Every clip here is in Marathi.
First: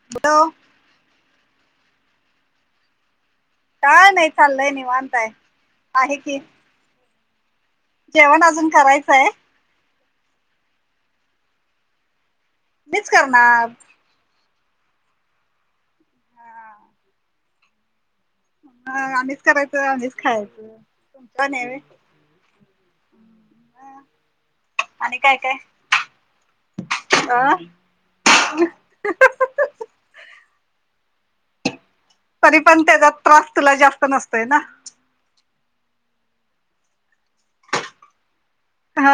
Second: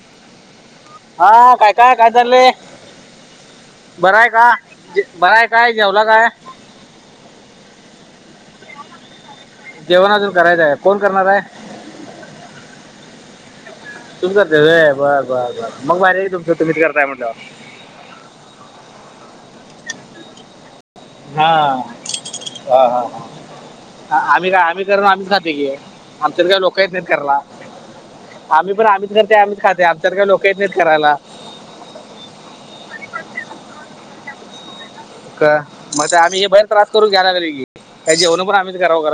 [unintelligible] हा काय काय काय चाललंय. काय बरय नाही का चाललंय निवांत आहे बरय काय जेवला आहे काय. की जेवण अजून करायचंय. जेवण अजून करायचंय कोण करणार आहे. मीच करणार. तुम करते र बर बर बर मग माझ्या तुमचं तुम्हीच करताय म्हटलं ह आम्हीच करायचं आम्हीच खायचं. हा तुमचं नाही व्हय हा हा हा. आम्ही काय आम्ही करून आणि आम्हीच काय खाते की काय आमच्या तर काही लोक येत नाहीत करयला. अ आम्ही पण आम्हीच करते आम्हीच खाते आम तर का लोक येत नाहीत करायला तरी पण त्याचा त्रास तुला जास्त नसतोय ना मग आम्ही हे बाहेर त्रास करू घ्यायलारी की का जेवण पण आम्ही हा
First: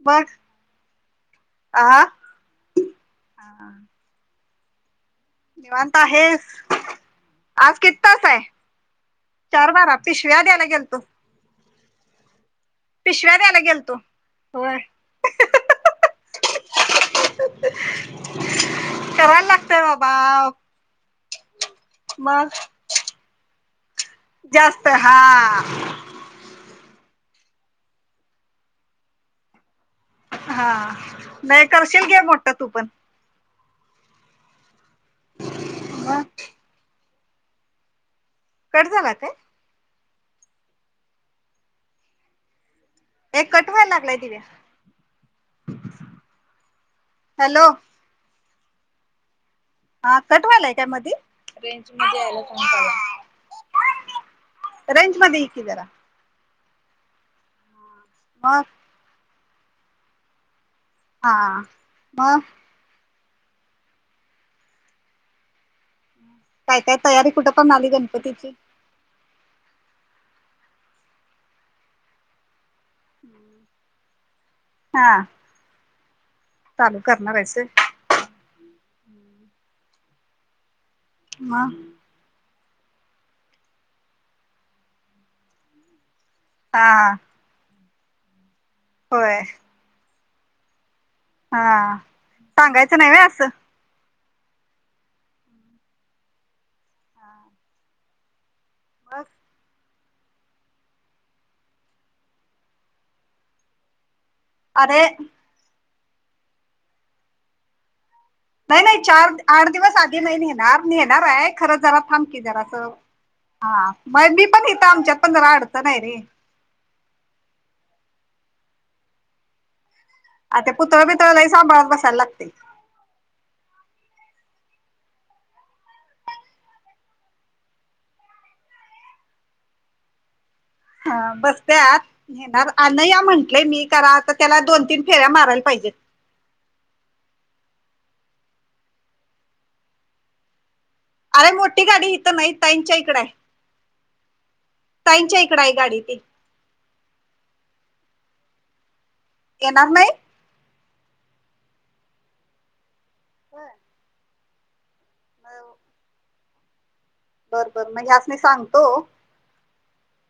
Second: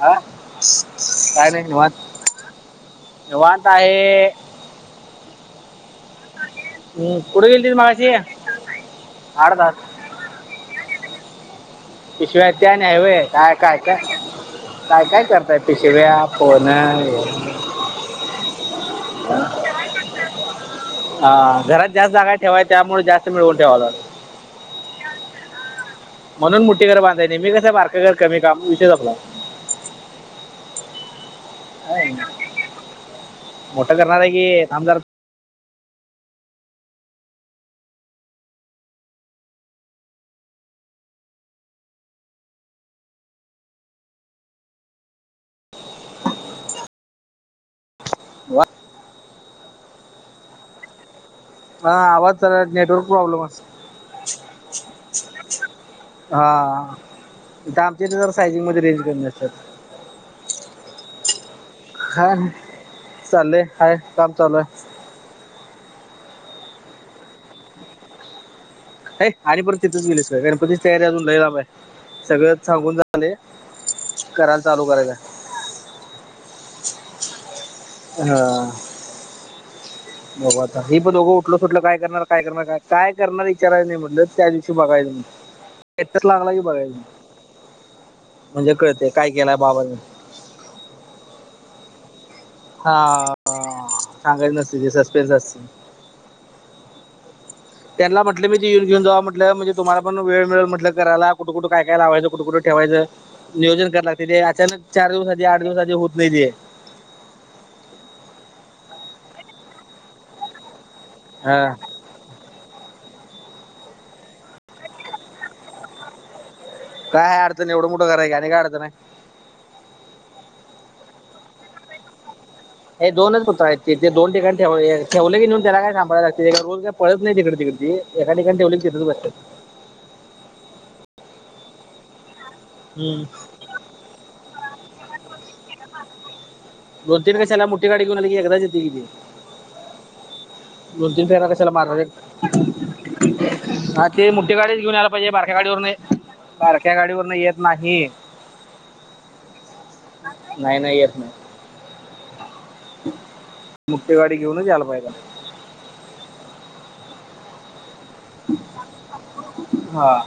हा बघ काय नाही आ निवांत निवांत आहे. निवांत आहेस हम्म, कुठे गेली आज किती मगाशी तास आहे. आठ तास चार बारा पिशव्या द्यायला गेल तो. पिशवा त्या नाही व्हय काय काय काय. होय काय काय करताय पिशव्या फोन करायला लागतय बाबा हा घरात जास्त जागा मग ठेवाय त्यामुळे जास्त मिळवून ठेवायला जास्त हा म्हणून मुठी घर बांधाय नाही मी कसं बार का घर कमी का विषय सपला हा नाही करशील हाय. घे मोठ तू पण मोठं करणार आहे की थाम जरा ह कट झाला काय एक कट व्हायला लागलाय तिव हॅलो हा कट वायलाय काय मधी [unintelligible] हा आवाज जरा नेटवर्क प्रॉब्लेम असतो रेंज मध्ये ये की जरा हा आमच्या जर मग सायजिंगमध्येध्ये रेंज कर न नसत्या हा मग हाय चालले हाय काम चालू आहे काय काय तयारी कुठं पर्यंत आली गणपतीची आणि परत तिथेच गेलीस गणपतीची तयारी अजून लईम आहे सगळं सांगून करायला चालू हा करायचं चालू करणार आहेस होय हा बघु आता हे पण दोघं उठल मग सुटलं काय करणार काय करणार काय काय करणार इचाराय नाही म्हटलं त्या दिवशी बघायच एकच लागला की बघाय हा म्हणजे कळते काय होय केलाय बाबा न हा सांगायचं हा नाही व्हय असं. सांगायच नसतय ते सस्पेन्स असतय त्यांना म्हटलं मी ते येऊन घेऊन जा मग म्हटलं म्हणजे तुम्हाला पण वेळ वेळ म्हटलं करायला कुठ कुठ काय काय लावायचं कुठ कुठ ठेवायचं नियोजन कय लाग ते सलग अरे चार दिवसा आठ दिवस होत नाही तेे नाही नाही चार आठ दिवस आधी नाही नेणार नेणार आहे हा खरं जरा थांब क जरा असं हा मग मी पण हेेतं आमच्यात पण जरा अडचन आहे रे काय अडचन एवढं मोठं घर आहे की आणि काय अडचण आहे आ ते पुतळ बितळ लई सांभाळत बसाय लागतय हे दोनच पुतळ आहेत ते दोन ठिकाणी ठेव ठेवले कीेन त्याला काय सांभायला लागतय पळत नाही तिकड तिकड एका ठिकाणी ठेवली तिथ बसत्या ह बसत्यात घेणार अनया हम्म. म्हंटलेय मी कराता त्या दोन तीन फेऱ्या मारायला पाहिजे. दोन तीन कशाला मोठी गाडी घेऊन आली की एकदाच येते कि ते. दोन-तीन फिरायला अरे कशाला मोठी मारा गाडी इथं नाही ताईंच्या इकडं आहे ते मोठी गाडीच घेऊन यायला पाहिजे ताईंच्या बारक्या इकडं आहे गाडीवर गाडी ती बारक्या गाडीवर येत नाही. येणार नाही? नाही नाही येत नाही. मोठी गाडी घेऊन याला पाहिजे. बर बरं म्हणजे अस मी सांगतो. हा.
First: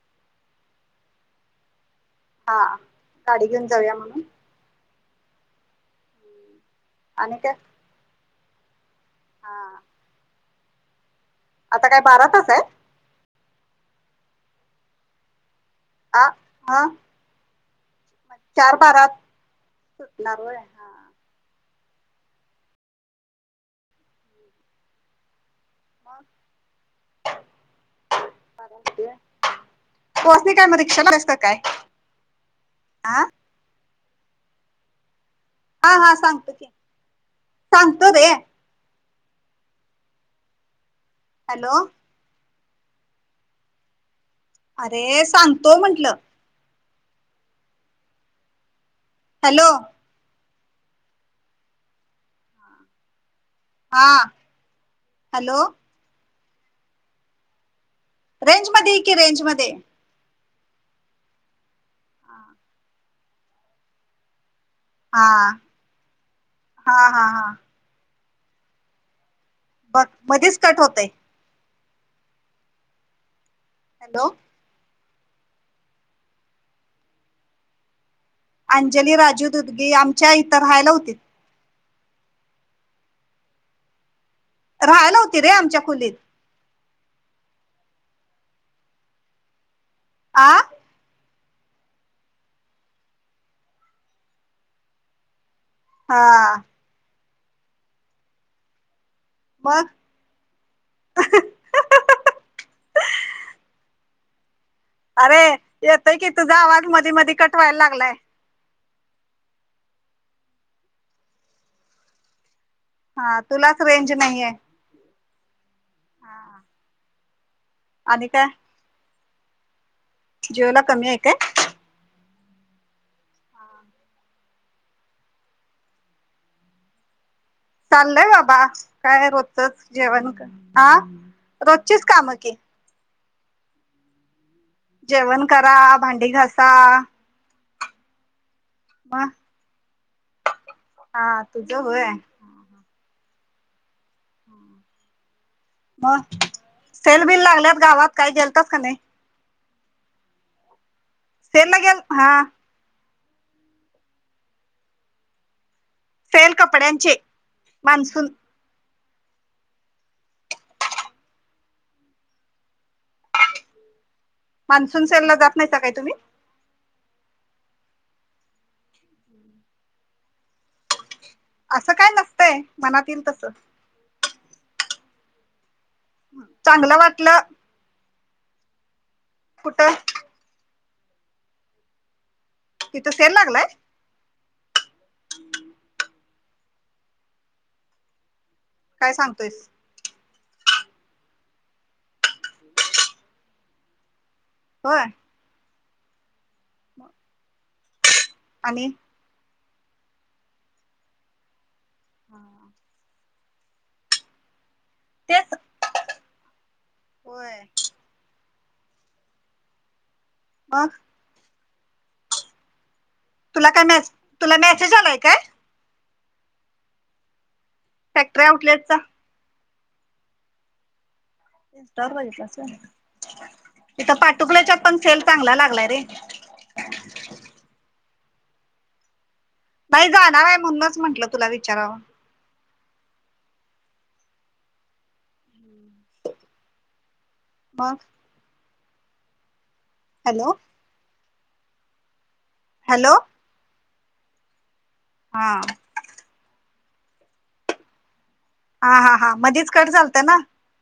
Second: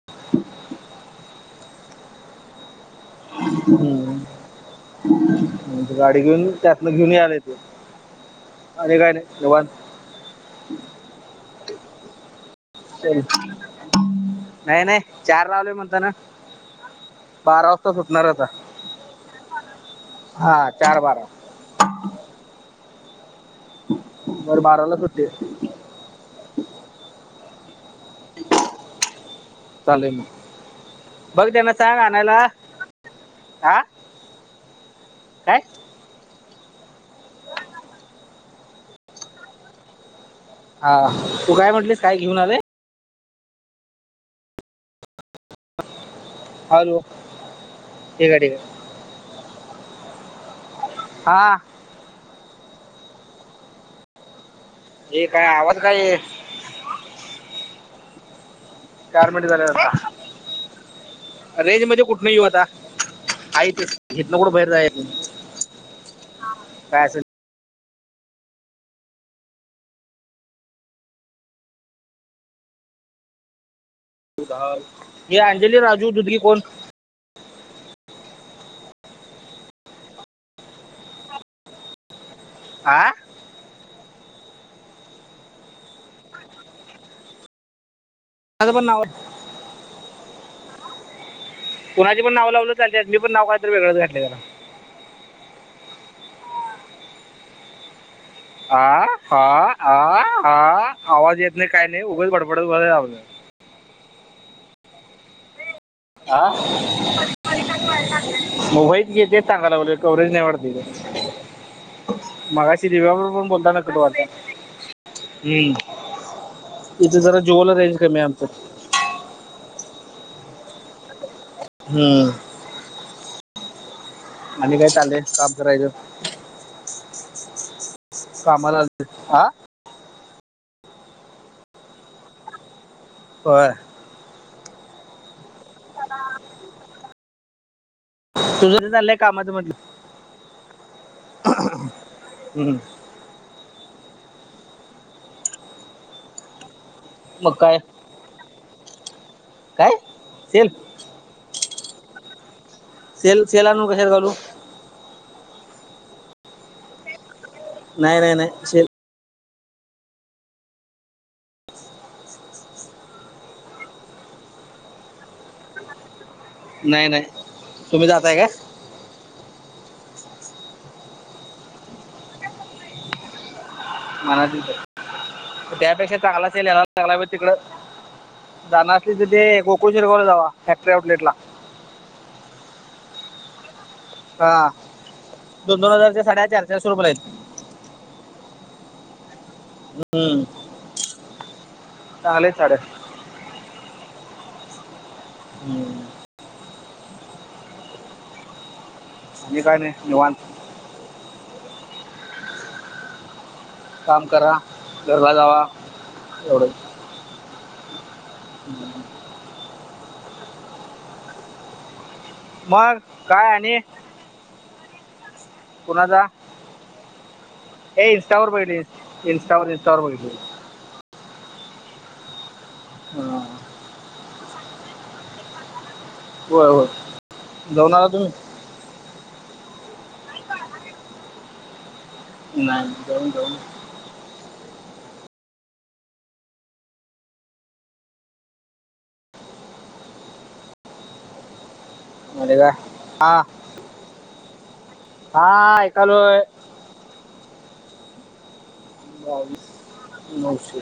हां. [unintelligible] हम्म गाडी घेऊन त्यातन घेऊन आणि आलेय ते. काय आणि काय नाय हा निवांत. आता काय बारा तास आहे नाही नाही चार ला अलोय म्हण आ हा बारा वाजता सुटणार अता चार बारात सुटणार होय हा. चार बारा. बर बाराला सुटते. [inaudible] पोचली काय मग रिक्षा केलास की बघ काय त्यांना सांग आणायला हा? हा काय हा हा सांगतो की सांगतो रे. हा तू काय हॅलो म्हटलीस काय घेऊन आले? अरे सांग हॅलो ठीक आहे ठीक आहे. हॅलो. हा. हा. हे काय हॅलो आवाज काय? रेंज मध्ये की चार रेंज मिनिट झाले मध्ये आता. रेंज मध्ये कुठून येऊ हा आता ते घेत ना कुठं बाहेर जायच. हां [inaudible] हा काय असेल हां हां. बघ मध्येच कट होतय. हॅलो. हे अंजली राजूदुर्गी कोण? अंजली राजूदुर्गी आमच्या इत राहायला होती. हा. राहायला होती रे आमच्या खोलीत. आता पण आ. कुणाचे पण नाव चालती पण नाव काहीतरी वेगळंच घातलं जरा. हा. हा हा मग ह हा आवाज येत नाही काही नाही उघंच बडबडत बघ रा अरे येतोय की तुझा आवाज मधी मधी कट वायला लागलाय. मग होई ग ते. मगाशीच सांगितलं कव्हरेज नाही वरती. सि हा पण बोलता तुलाच नक तू रेंज वाट नाहीये हम्म. हा. जरा जिओ ला रेंज कमी आणि आमचं. जिओ ला कमी आहे काय? हम्म. आणि काय चालेय काम करायचं. चाललय बाबा कामाला आलोय. काय हा रोजचच जेवण हा रोजचीच कामं की. होय. जेवण करा भांडी घासा. तुझ चाललंय मग कामाच मध्ये. हा तुझ होय. हमं. [inaudible] म सेल विल मग काय लागल्यात गावात काही गेलतात का नाही. काय? सेल्. सेम गे हा सेल सेल आणून कशात घालू सेल कपड्यांचे नाही मान्सून नाही नाही से [inaudible] मान्सून सेल ला जात नाहीता काय तुम्ही? नाही नाही तुम्ही जातय का? असं काय नसतंय मनात येईल तसं म त्यापेक्षा चांगला सेल याला चांगलं लागलाय बं वाटलं तिकडं जाणार तिथं ते गोकुळ कुठं शिरगांवला जावा फॅक्टरी आउटलेट ला तिथं सेल लागलाय हा दोन दोन हजारच्या साडया चार चारशे रुपयेला आहेत काय सांगतोयस हम्म चांगल्या आहेत साड्या व्हय हम्म म आणि आणि काय नाही निवांत हा काम करा घरला तेच जावा एवढं होय हम्म वा मग तुला काय म तुला मेसेज आलाय काय कोणाचा हे फॅक्टरी इन्स्टावर आउटलेटचा बघितलोय ईन्स्टावरर इनस्टावरर बघितलोय इंस्टावर बघितलास व्हय ह तिथं पाटुकल्याच्यात पण सेल चांगला लागलाय रे होय होय जाऊण आला तुम्ही नाही जाणार आहे म्हणूनच म्हटलं तुला विचारावं नाही जाऊन जाऊ मग हॅलो आणि काय हॅलो हा हा ऐकालोय हा हा हां मध्येच कट झालता ना तेचं की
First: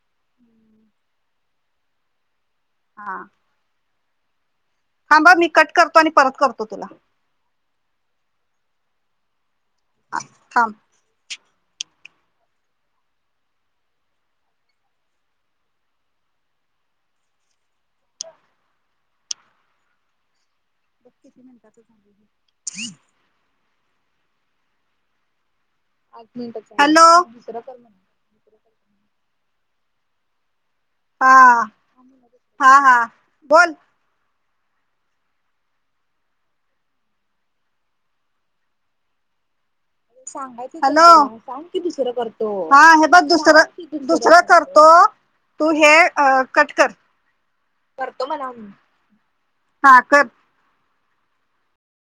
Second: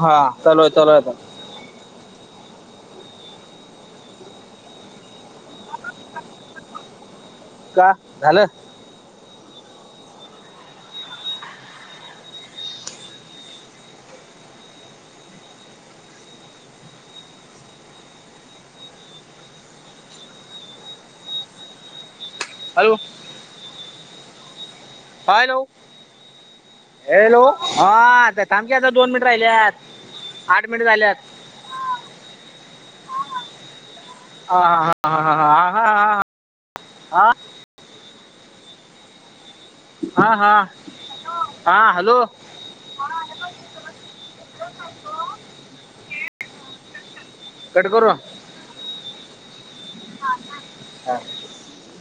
हा चालूय चालू हाय आता हां हां थांब मी कट करतो आणि परत करतो तुला का झालं हां थांब बघ किती मिनटाच झालं हे हॅलो हॅलो आहे हॅलो हा थांब की आता दोन मिनट राहिल्यात आठ मिनट झाल्यात हा हा हा बोल हा हा हा हा ह हा हा ह हा हा हा सांगायच ह सांग हा की दुसरं हॅलो करतो. हा हे बघ दुसरं दुसरं करतो तू हे कट कर. कट करू करतो हा मला हा कर. हा